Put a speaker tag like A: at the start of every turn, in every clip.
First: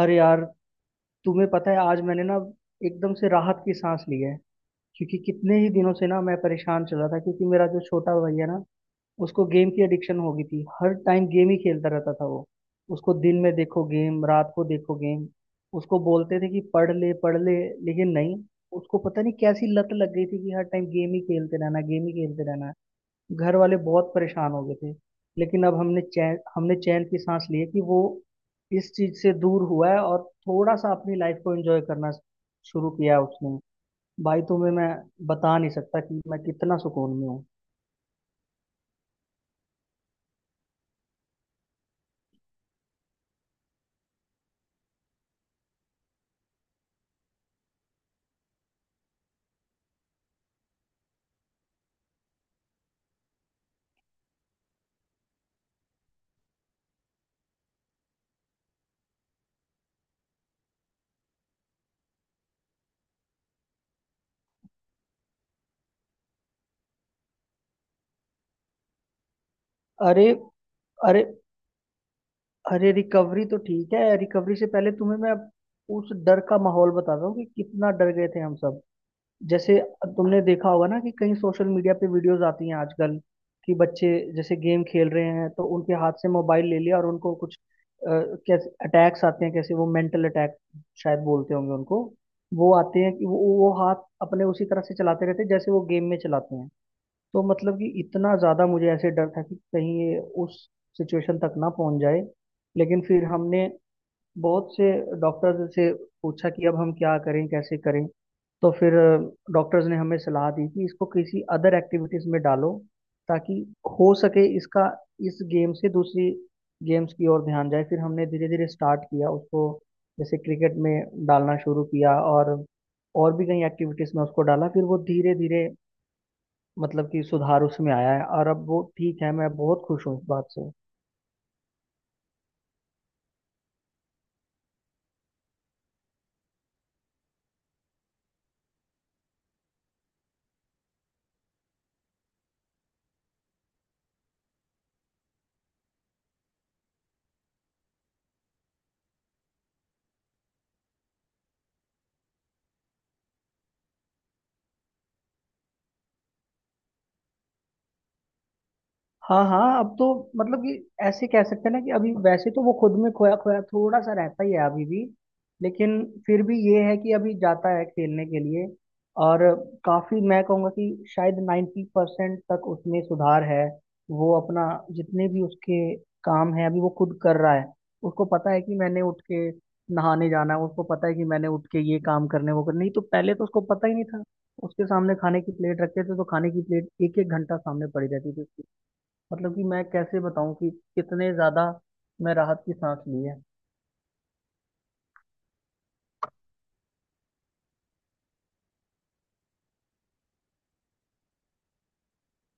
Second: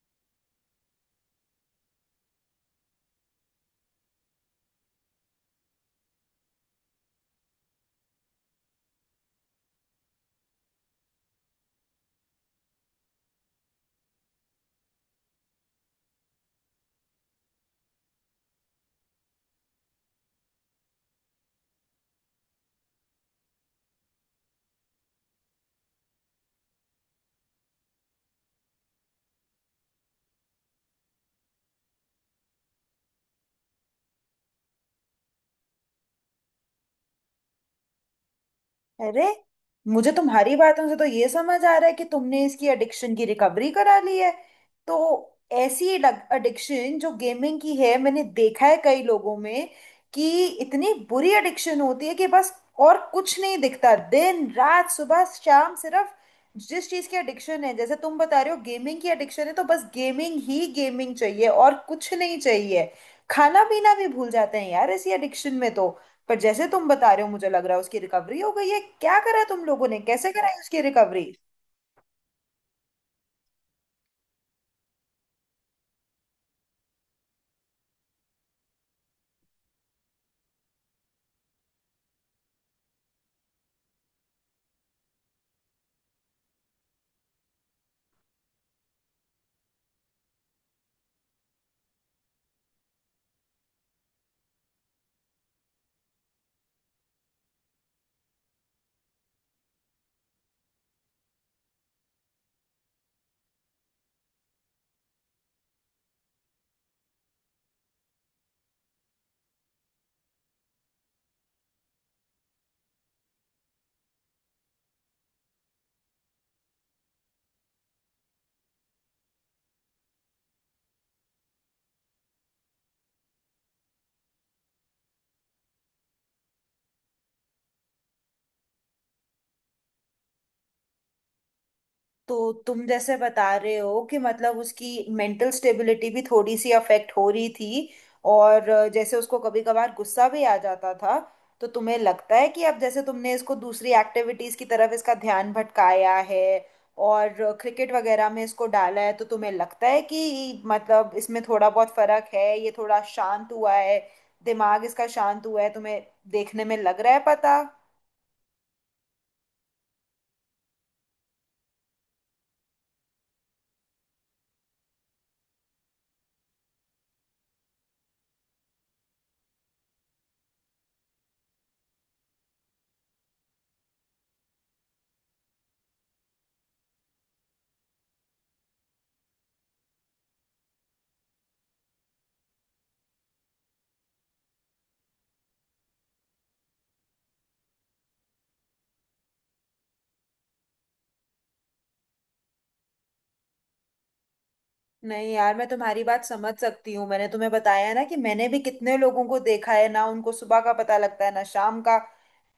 A: अरे यार। तुम्हें पता है, आज मैंने ना एकदम से राहत की सांस ली है, क्योंकि कितने ही दिनों से ना मैं परेशान चल रहा था। क्योंकि मेरा जो छोटा भाई है ना, उसको गेम की एडिक्शन हो गई थी। हर टाइम गेम ही खेलता रहता था वो। उसको दिन में देखो गेम, रात को देखो गेम। उसको बोलते थे कि पढ़ ले पढ़ ले, लेकिन नहीं। उसको पता नहीं कैसी लत लग गई थी कि हर टाइम गेम ही खेलते रहना गेम ही खेलते रहना। घर वाले बहुत परेशान हो गए थे। लेकिन अब हमने चैन की सांस ली है कि वो इस चीज से दूर हुआ है और थोड़ा सा अपनी लाइफ को एंजॉय करना शुरू किया है उसने। भाई तुम्हें मैं बता नहीं सकता कि मैं कितना सुकून में हूँ।
B: अरे मुझे तुम्हारी बातों से तो ये समझ आ रहा है कि तुमने इसकी एडिक्शन की रिकवरी करा ली है। तो ऐसी एडिक्शन जो गेमिंग की है मैंने देखा है कई लोगों में कि इतनी बुरी एडिक्शन होती है कि बस और कुछ नहीं दिखता, दिन रात सुबह शाम सिर्फ जिस चीज की एडिक्शन है, जैसे तुम बता रहे हो गेमिंग की एडिक्शन है तो बस गेमिंग ही गेमिंग चाहिए, और कुछ नहीं चाहिए। खाना पीना भी भूल जाते हैं यार ऐसी एडिक्शन में तो। पर जैसे तुम बता रहे हो मुझे लग रहा है उसकी रिकवरी हो गई है। क्या करा तुम लोगों ने,
A: अरे
B: कैसे कराई उसकी
A: अरे
B: रिकवरी?
A: अरे, रिकवरी तो ठीक है। रिकवरी से पहले तुम्हें मैं उस डर का माहौल बताता हूँ कि कितना डर गए थे हम सब। जैसे तुमने देखा होगा ना कि कई सोशल मीडिया पे वीडियोस आती हैं आजकल कि बच्चे जैसे गेम खेल रहे हैं तो उनके हाथ से मोबाइल ले लिया और उनको कुछ अ, कैसे अटैक्स आते हैं, कैसे वो मेंटल अटैक शायद बोलते होंगे उनको, वो आते हैं कि वो हाथ अपने उसी तरह से चलाते रहते हैं जैसे वो गेम में चलाते हैं। तो मतलब कि इतना ज़्यादा मुझे ऐसे डर था कि कहीं ये उस सिचुएशन तक ना पहुंच जाए। लेकिन फिर हमने बहुत से डॉक्टर्स से पूछा कि अब हम क्या करें, कैसे करें। तो फिर डॉक्टर्स ने हमें सलाह दी कि इसको किसी अदर एक्टिविटीज में डालो, ताकि हो सके इसका इस गेम से दूसरी गेम्स की ओर ध्यान जाए। फिर हमने धीरे धीरे स्टार्ट किया उसको, जैसे क्रिकेट में डालना शुरू किया, और भी कई एक्टिविटीज में उसको डाला। फिर वो धीरे धीरे, मतलब कि, सुधार उसमें आया है और अब वो ठीक है। मैं बहुत खुश हूँ इस बात से।
B: तो तुम जैसे बता रहे हो कि मतलब उसकी मेंटल स्टेबिलिटी भी थोड़ी सी अफेक्ट हो रही थी, और जैसे उसको कभी कभार गुस्सा भी आ जाता था। तो तुम्हें लगता है कि अब जैसे तुमने इसको दूसरी एक्टिविटीज की तरफ इसका ध्यान भटकाया है, और क्रिकेट वगैरह में इसको डाला है तो तुम्हें लगता है कि मतलब इसमें थोड़ा बहुत फर्क है, ये थोड़ा शांत हुआ है, दिमाग इसका शांत हुआ है तुम्हें देखने में लग रहा है, पता
A: हाँ हाँ, अब तो मतलब कि ऐसे कह सकते हैं ना कि अभी वैसे तो वो खुद में खोया खोया थोड़ा सा रहता ही है अभी भी। लेकिन फिर भी ये है कि अभी जाता है खेलने के लिए। और काफी, मैं कहूँगा कि शायद 90% तक उसमें सुधार है। वो अपना, जितने भी उसके काम है अभी वो खुद कर रहा है। उसको पता है कि मैंने उठ के नहाने जाना है। उसको पता है कि मैंने उठ के ये काम करने, वो करने, नहीं तो पहले तो उसको पता ही नहीं था। उसके सामने खाने की प्लेट रखते थे तो खाने की प्लेट एक एक घंटा सामने पड़ी रहती थी। मतलब कि मैं कैसे बताऊं कि कितने ज्यादा मैं राहत की सांस ली है।
B: नहीं। यार मैं तुम्हारी बात समझ सकती हूँ। मैंने तुम्हें बताया ना कि मैंने भी कितने लोगों को देखा है ना, उनको सुबह का पता लगता है ना शाम का।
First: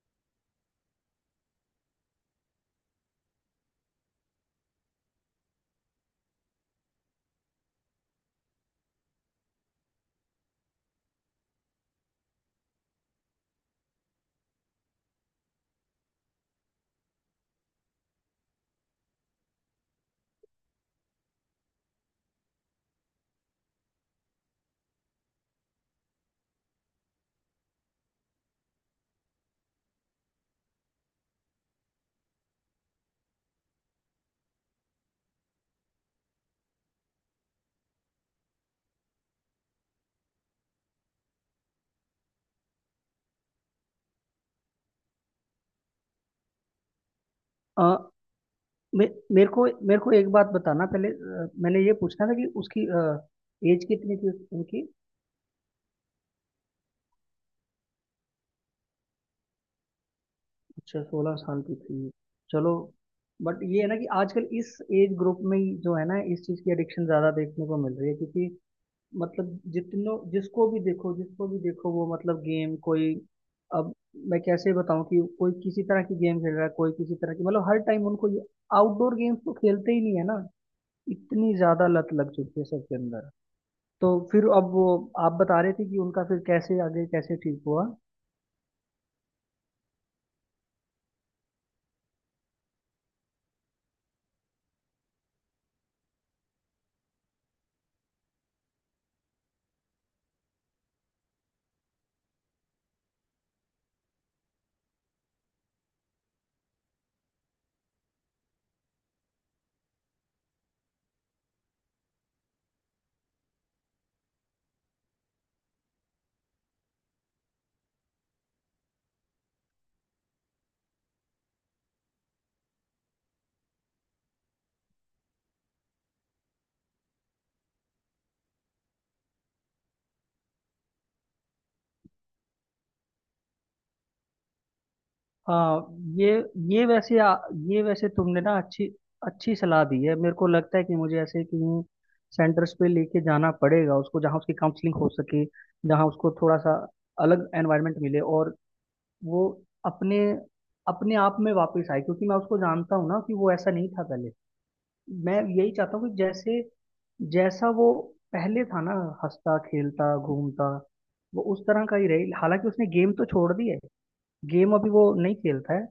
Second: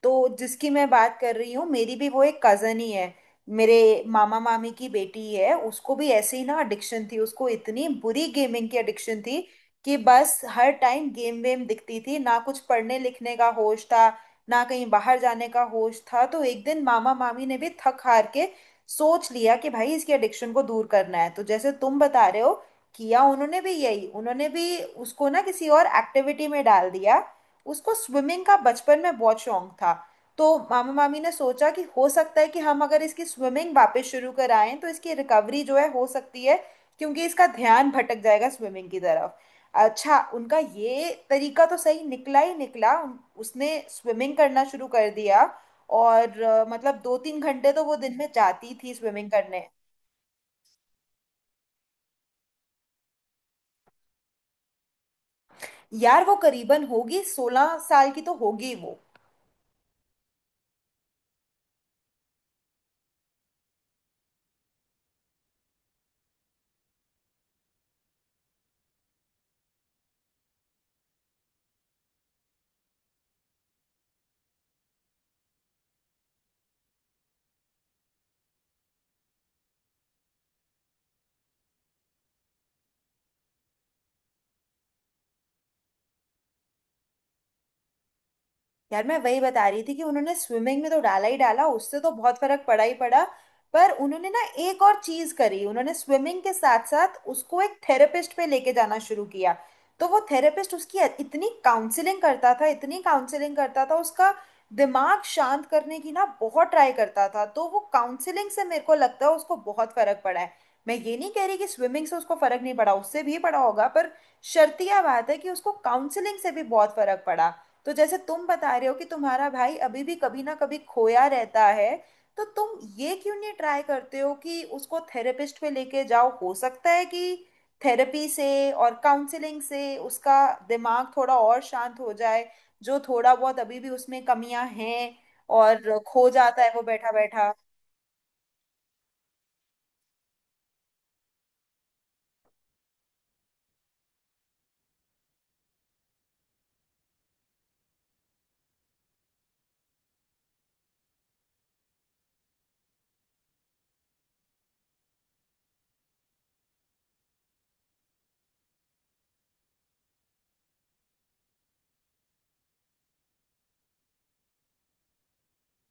B: तो जिसकी मैं बात कर रही हूँ मेरी भी वो एक कजन ही है, मेरे मामा मामी की बेटी है। उसको भी ऐसे ही ना एडिक्शन थी, उसको इतनी बुरी गेमिंग की एडिक्शन थी कि बस हर टाइम गेम वेम दिखती थी, ना कुछ पढ़ने लिखने का होश था ना कहीं बाहर जाने का होश था। तो एक दिन मामा मामी ने भी थक हार के सोच लिया कि भाई इसकी एडिक्शन को दूर करना है। तो जैसे तुम बता रहे हो किया उन्होंने भी यही, उन्होंने भी उसको ना किसी और एक्टिविटी में डाल दिया। उसको स्विमिंग का बचपन में बहुत शौक था, तो मामा मामी ने सोचा कि हो सकता है कि हम अगर इसकी स्विमिंग वापस शुरू कराएं तो इसकी रिकवरी जो है हो सकती है, क्योंकि इसका ध्यान भटक जाएगा स्विमिंग की तरफ। अच्छा, उनका ये तरीका तो सही निकला ही निकला। उसने स्विमिंग करना शुरू कर दिया, और मतलब दो तीन घंटे तो
A: आ,
B: वो दिन में जाती थी
A: मे,
B: स्विमिंग
A: मेरे को
B: करने।
A: मेरे को एक बात बताना पहले। मैंने ये पूछना था कि उसकी एज कितनी थी उनकी।
B: यार वो करीबन होगी 16 साल की तो होगी वो।
A: अच्छा, 16 साल की थी। चलो। बट ये है ना कि आजकल इस एज ग्रुप में ही जो है ना, इस चीज़ की एडिक्शन ज़्यादा देखने को मिल रही है। क्योंकि मतलब, जितनों जिसको भी देखो जिसको भी देखो, वो मतलब गेम, कोई, अब मैं कैसे बताऊं कि कोई किसी तरह की गेम खेल रहा है, कोई किसी तरह की, मतलब हर टाइम उनको ये, आउटडोर गेम्स तो खेलते ही नहीं है ना। इतनी ज्यादा लत लग चुकी है सबके अंदर। तो फिर अब वो, आप बता रहे थे कि उनका फिर कैसे आगे कैसे ठीक हुआ।
B: यार मैं वही बता रही थी कि उन्होंने स्विमिंग में तो डाला ही डाला, उससे तो बहुत फर्क पड़ा ही पड़ा। पर उन्होंने ना एक और चीज करी, उन्होंने स्विमिंग के साथ साथ उसको एक थेरेपिस्ट पे लेके जाना शुरू किया। तो वो थेरेपिस्ट उसकी इतनी काउंसलिंग करता था, इतनी काउंसलिंग करता था, उसका दिमाग शांत करने की ना बहुत ट्राई करता था। तो वो काउंसलिंग से मेरे को लगता है उसको बहुत फर्क पड़ा है। मैं ये नहीं कह रही कि स्विमिंग से उसको फर्क नहीं पड़ा, उससे भी पड़ा होगा, पर शर्त यह बात है कि उसको काउंसलिंग से भी बहुत फर्क पड़ा। तो जैसे तुम बता रहे हो कि तुम्हारा भाई अभी भी कभी ना कभी खोया रहता है, तो तुम ये क्यों नहीं ट्राई करते हो कि उसको थेरेपिस्ट पे लेके जाओ। हो सकता है कि थेरेपी से और काउंसलिंग से उसका दिमाग थोड़ा और शांत हो जाए, जो थोड़ा बहुत अभी भी उसमें कमियां हैं
A: हाँ,
B: और खो
A: ये
B: जाता है वो
A: ये
B: बैठा
A: वैसे आ,
B: बैठा।
A: ये वैसे तुमने ना अच्छी अच्छी सलाह दी है। मेरे को लगता है कि मुझे ऐसे कहीं सेंटर्स पे लेके जाना पड़ेगा उसको, जहाँ उसकी काउंसलिंग हो सके, जहाँ उसको थोड़ा सा अलग एनवायरनमेंट मिले और वो अपने अपने आप में वापस आए। क्योंकि मैं उसको जानता हूँ ना कि वो ऐसा नहीं था पहले। मैं यही चाहता हूँ कि जैसे, जैसा वो पहले था ना, हंसता खेलता घूमता, वो उस तरह का ही रहे। हालांकि उसने गेम तो छोड़ दी है, गेम अभी वो नहीं खेलता है।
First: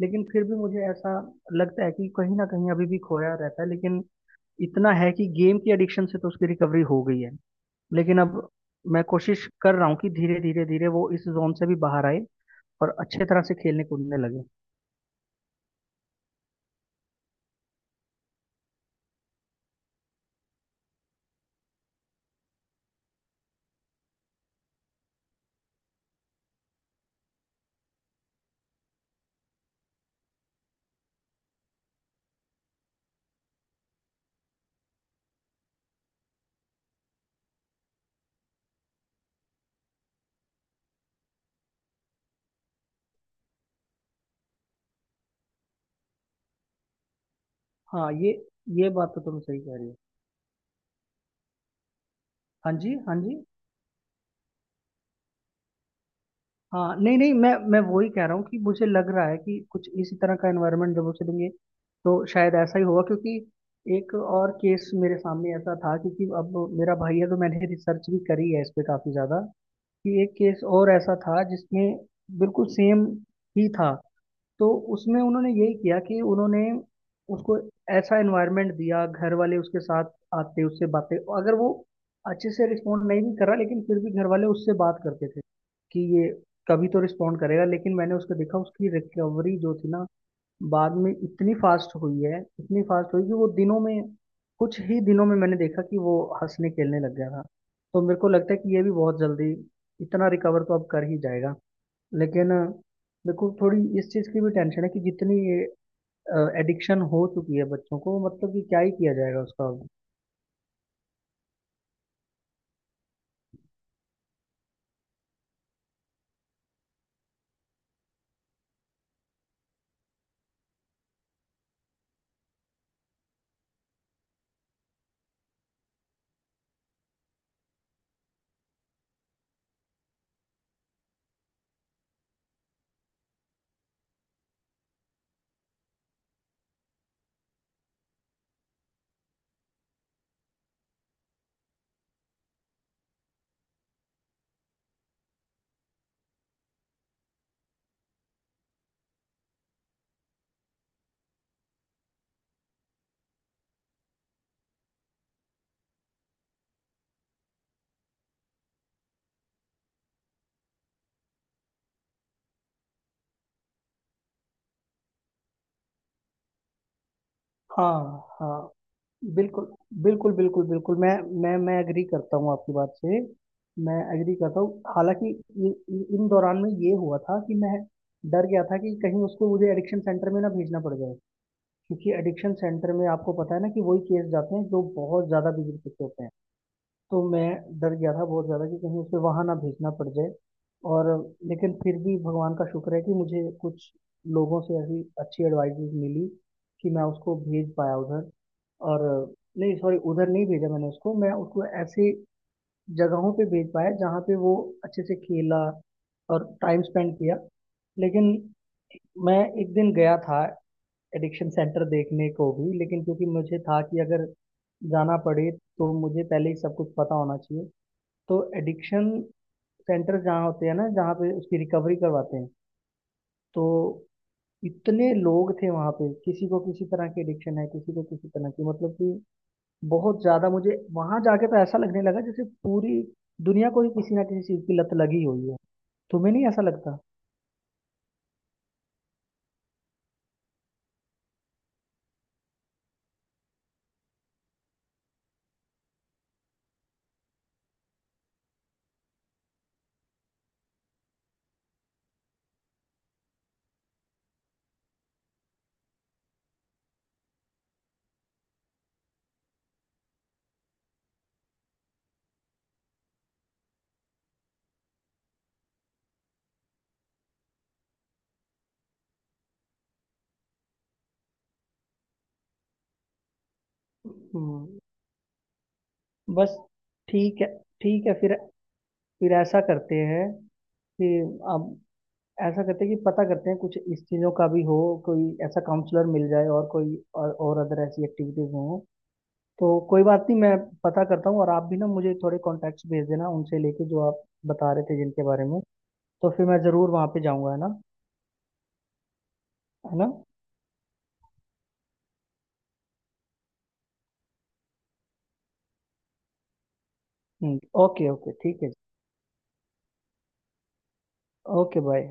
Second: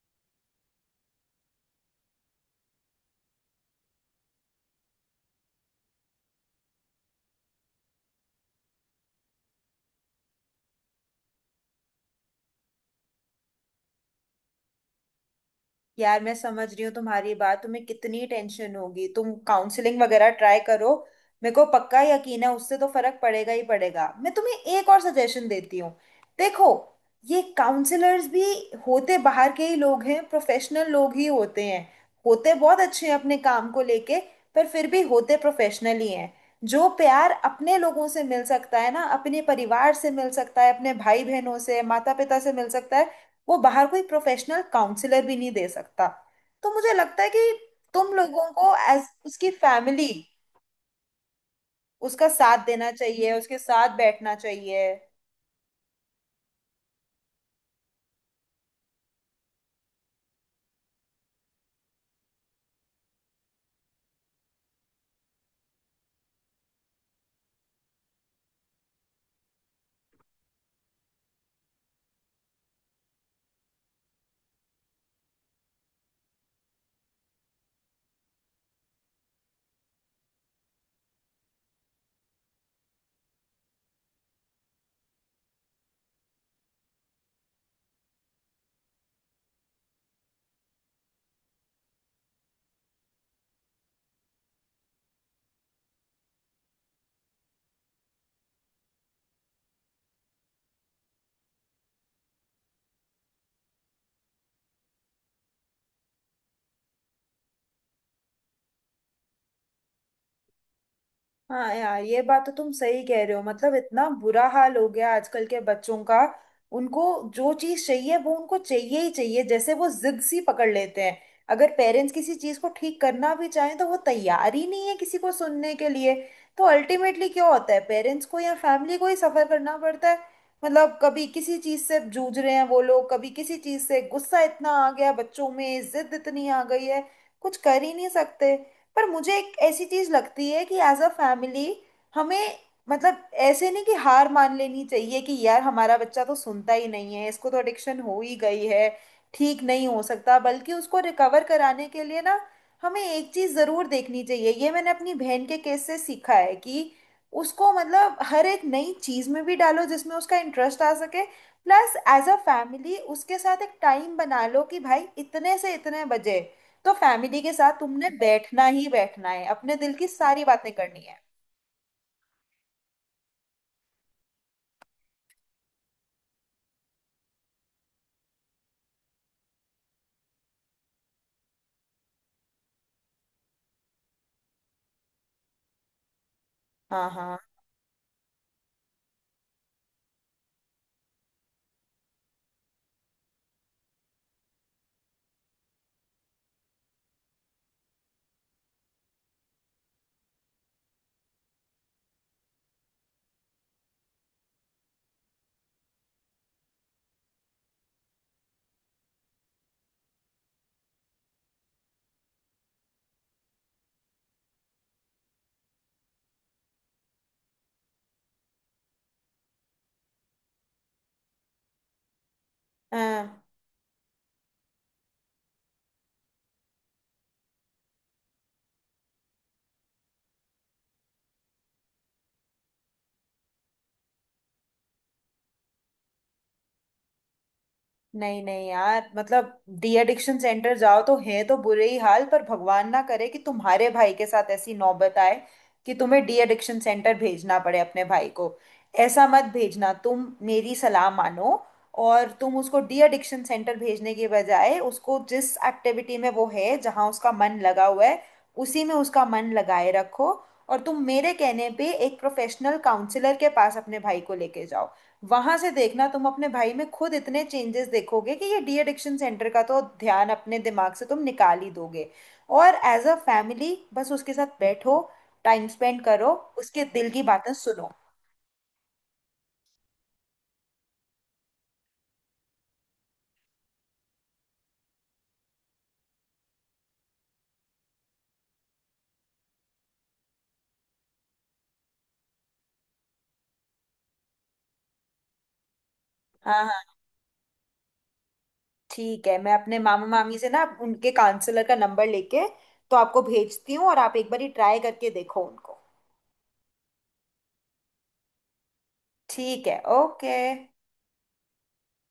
A: लेकिन फिर भी मुझे ऐसा लगता है कि कहीं ना कहीं अभी भी खोया रहता है। लेकिन इतना है कि गेम की एडिक्शन से तो उसकी रिकवरी हो गई है। लेकिन अब मैं कोशिश कर रहा हूँ कि धीरे धीरे धीरे वो इस जोन से भी बाहर आए और अच्छे तरह से खेलने कूदने लगे।
B: यार मैं समझ रही हूँ तुम्हारी बात, तुम्हें कितनी टेंशन होगी। तुम काउंसलिंग वगैरह ट्राई करो, मेरे को पक्का यकीन है उससे तो फर्क पड़ेगा ही पड़ेगा। मैं तुम्हें एक और सजेशन देती हूँ, देखो, ये काउंसलर्स भी होते बाहर के ही लोग हैं, प्रोफेशनल लोग ही होते हैं। होते बहुत अच्छे हैं अपने काम को लेके, पर फिर भी होते प्रोफेशनल ही हैं। जो प्यार अपने लोगों से मिल सकता है ना, अपने परिवार से मिल सकता है, अपने भाई बहनों से, माता पिता से मिल सकता है, वो बाहर कोई प्रोफेशनल काउंसलर भी नहीं दे सकता। तो मुझे लगता है कि
A: हाँ,
B: तुम
A: ये
B: लोगों को
A: ये
B: एज
A: बात तो तुम
B: उसकी
A: सही कह रही हो।
B: फैमिली उसका साथ
A: हाँ
B: देना
A: जी हाँ
B: चाहिए,
A: जी।
B: उसके साथ बैठना चाहिए।
A: हाँ, नहीं नहीं, मैं वही कह रहा हूँ कि मुझे लग रहा है कि कुछ इसी तरह का एनवायरनमेंट जब उसे देंगे तो शायद ऐसा ही होगा। क्योंकि एक और केस मेरे सामने ऐसा था। क्योंकि अब मेरा भाई है तो मैंने रिसर्च भी करी है इस पे काफ़ी ज़्यादा, कि एक केस और ऐसा था जिसमें बिल्कुल सेम ही था। तो उसमें उन्होंने यही किया कि उन्होंने उसको ऐसा एनवायरनमेंट दिया, घर वाले उसके साथ आते, उससे बातें, अगर वो अच्छे से रिस्पॉन्ड नहीं भी कर रहा लेकिन फिर भी घर वाले उससे बात करते थे कि ये कभी तो रिस्पॉन्ड करेगा। लेकिन मैंने उसको देखा, उसकी रिकवरी जो थी ना बाद में इतनी फास्ट हुई है, इतनी फास्ट हुई कि वो दिनों में, कुछ ही दिनों में मैंने देखा कि वो हंसने खेलने लग गया था। तो मेरे को लगता है कि ये भी बहुत जल्दी इतना रिकवर तो अब कर ही जाएगा। लेकिन देखो, थोड़ी इस चीज़ की भी टेंशन है कि जितनी एडिक्शन हो चुकी है बच्चों को, मतलब कि क्या ही किया जाएगा उसका अब।
B: हाँ यार ये बात तो तुम सही कह रहे हो, मतलब इतना बुरा हाल हो गया आजकल के बच्चों का। उनको जो चीज चाहिए वो उनको चाहिए ही चाहिए, जैसे वो जिद सी पकड़ लेते हैं। अगर पेरेंट्स किसी चीज को ठीक करना भी चाहें तो वो तैयार ही नहीं है किसी को सुनने के लिए। तो अल्टीमेटली क्या होता है, पेरेंट्स को या फैमिली को ही सफर करना पड़ता है। मतलब कभी किसी चीज से जूझ रहे हैं वो लोग, कभी किसी चीज से गुस्सा इतना आ गया, बच्चों में जिद इतनी आ गई है कुछ कर ही नहीं सकते। पर मुझे एक ऐसी चीज लगती है कि एज अ फैमिली हमें, मतलब ऐसे नहीं कि हार मान लेनी चाहिए कि यार हमारा बच्चा तो सुनता ही नहीं है, इसको तो एडिक्शन हो ही गई है, ठीक नहीं हो सकता। बल्कि उसको रिकवर कराने के लिए ना हमें एक चीज जरूर देखनी चाहिए, ये मैंने अपनी बहन के केस से सीखा है, कि उसको मतलब हर एक नई चीज में भी डालो जिसमें उसका इंटरेस्ट आ सके। प्लस एज अ फैमिली उसके साथ एक टाइम बना लो कि भाई इतने से इतने बजे तो फैमिली के साथ तुमने
A: हाँ हाँ,
B: बैठना ही बैठना है,
A: बिल्कुल
B: अपने दिल की
A: बिल्कुल
B: सारी
A: बिल्कुल
B: बातें
A: बिल्कुल।
B: करनी
A: मैं
B: है।
A: मैं मैं एग्री करता हूँ आपकी बात से। मैं एग्री करता हूँ। हालांकि इन दौरान में ये हुआ था कि मैं डर गया था कि कहीं उसको मुझे एडिक्शन सेंटर में ना भेजना पड़ जाए। क्योंकि एडिक्शन सेंटर में आपको पता है ना कि वही केस जाते हैं जो बहुत ज़्यादा बिगड़ चुके होते हैं।
B: हाँ
A: तो
B: हाँ।
A: मैं डर गया था बहुत ज़्यादा कि कहीं उसे वहाँ ना भेजना पड़ जाए। और लेकिन फिर भी भगवान का शुक्र है कि मुझे कुछ लोगों से ऐसी अच्छी एडवाइजेज मिली कि मैं उसको भेज पाया उधर। और नहीं सॉरी, उधर नहीं भेजा मैंने उसको। मैं उसको ऐसी जगहों पे भेज पाया जहाँ पे वो अच्छे से खेला और टाइम स्पेंड किया। लेकिन मैं एक दिन गया था एडिक्शन सेंटर देखने को भी। लेकिन क्योंकि मुझे था कि अगर जाना पड़े तो मुझे पहले ही सब कुछ पता होना चाहिए। तो एडिक्शन सेंटर जहाँ होते हैं ना, जहाँ पे उसकी रिकवरी करवाते हैं,
B: हाँ
A: तो इतने लोग थे वहाँ पे, किसी को किसी तरह की एडिक्शन है, किसी को किसी तरह की, मतलब कि बहुत ज्यादा। मुझे वहां जाके तो ऐसा लगने लगा जैसे पूरी दुनिया को ही किसी ना किसी चीज की लत लगी हुई है। तुम्हें नहीं ऐसा लगता?
B: नहीं नहीं, यार मतलब डी एडिक्शन सेंटर जाओ तो है तो बुरे ही हाल, पर भगवान ना करे कि तुम्हारे भाई के साथ ऐसी नौबत आए कि तुम्हें डी एडिक्शन सेंटर भेजना पड़े अपने भाई को। ऐसा मत भेजना, तुम मेरी सलाह मानो, और तुम उसको डी एडिक्शन सेंटर भेजने के बजाय उसको जिस एक्टिविटी में वो है, जहाँ उसका मन लगा हुआ है उसी में उसका मन लगाए रखो। और तुम मेरे कहने पे एक प्रोफेशनल काउंसलर के पास अपने भाई को लेके जाओ, वहां से देखना तुम अपने भाई में खुद इतने चेंजेस देखोगे कि ये डी एडिक्शन सेंटर का तो ध्यान अपने दिमाग से तुम निकाल ही दोगे। और एज अ फैमिली बस उसके साथ
A: हम्म।
B: बैठो, टाइम स्पेंड करो,
A: बस।
B: उसके दिल की
A: ठीक है
B: बातें सुनो।
A: ठीक है। फिर ऐसा करते हैं कि, अब ऐसा करते हैं कि पता करते हैं कुछ इस चीज़ों का भी हो, कोई ऐसा काउंसलर मिल जाए और कोई और अदर ऐसी एक्टिविटीज हो। तो कोई बात नहीं, मैं पता करता हूँ। और आप भी ना मुझे थोड़े कॉन्टैक्ट्स भेज देना उनसे लेके जो आप बता रहे थे जिनके बारे में। तो फिर मैं
B: हाँ हाँ
A: ज़रूर वहाँ पे जाऊँगा, है ना?
B: ठीक है, मैं अपने
A: है
B: मामा
A: ना?
B: मामी से ना उनके काउंसलर का नंबर लेके तो आपको भेजती हूँ, और आप एक बार ही ट्राई करके देखो उनको।
A: ओके ओके, ठीक है।
B: ठीक है, ओके।
A: Okay bye.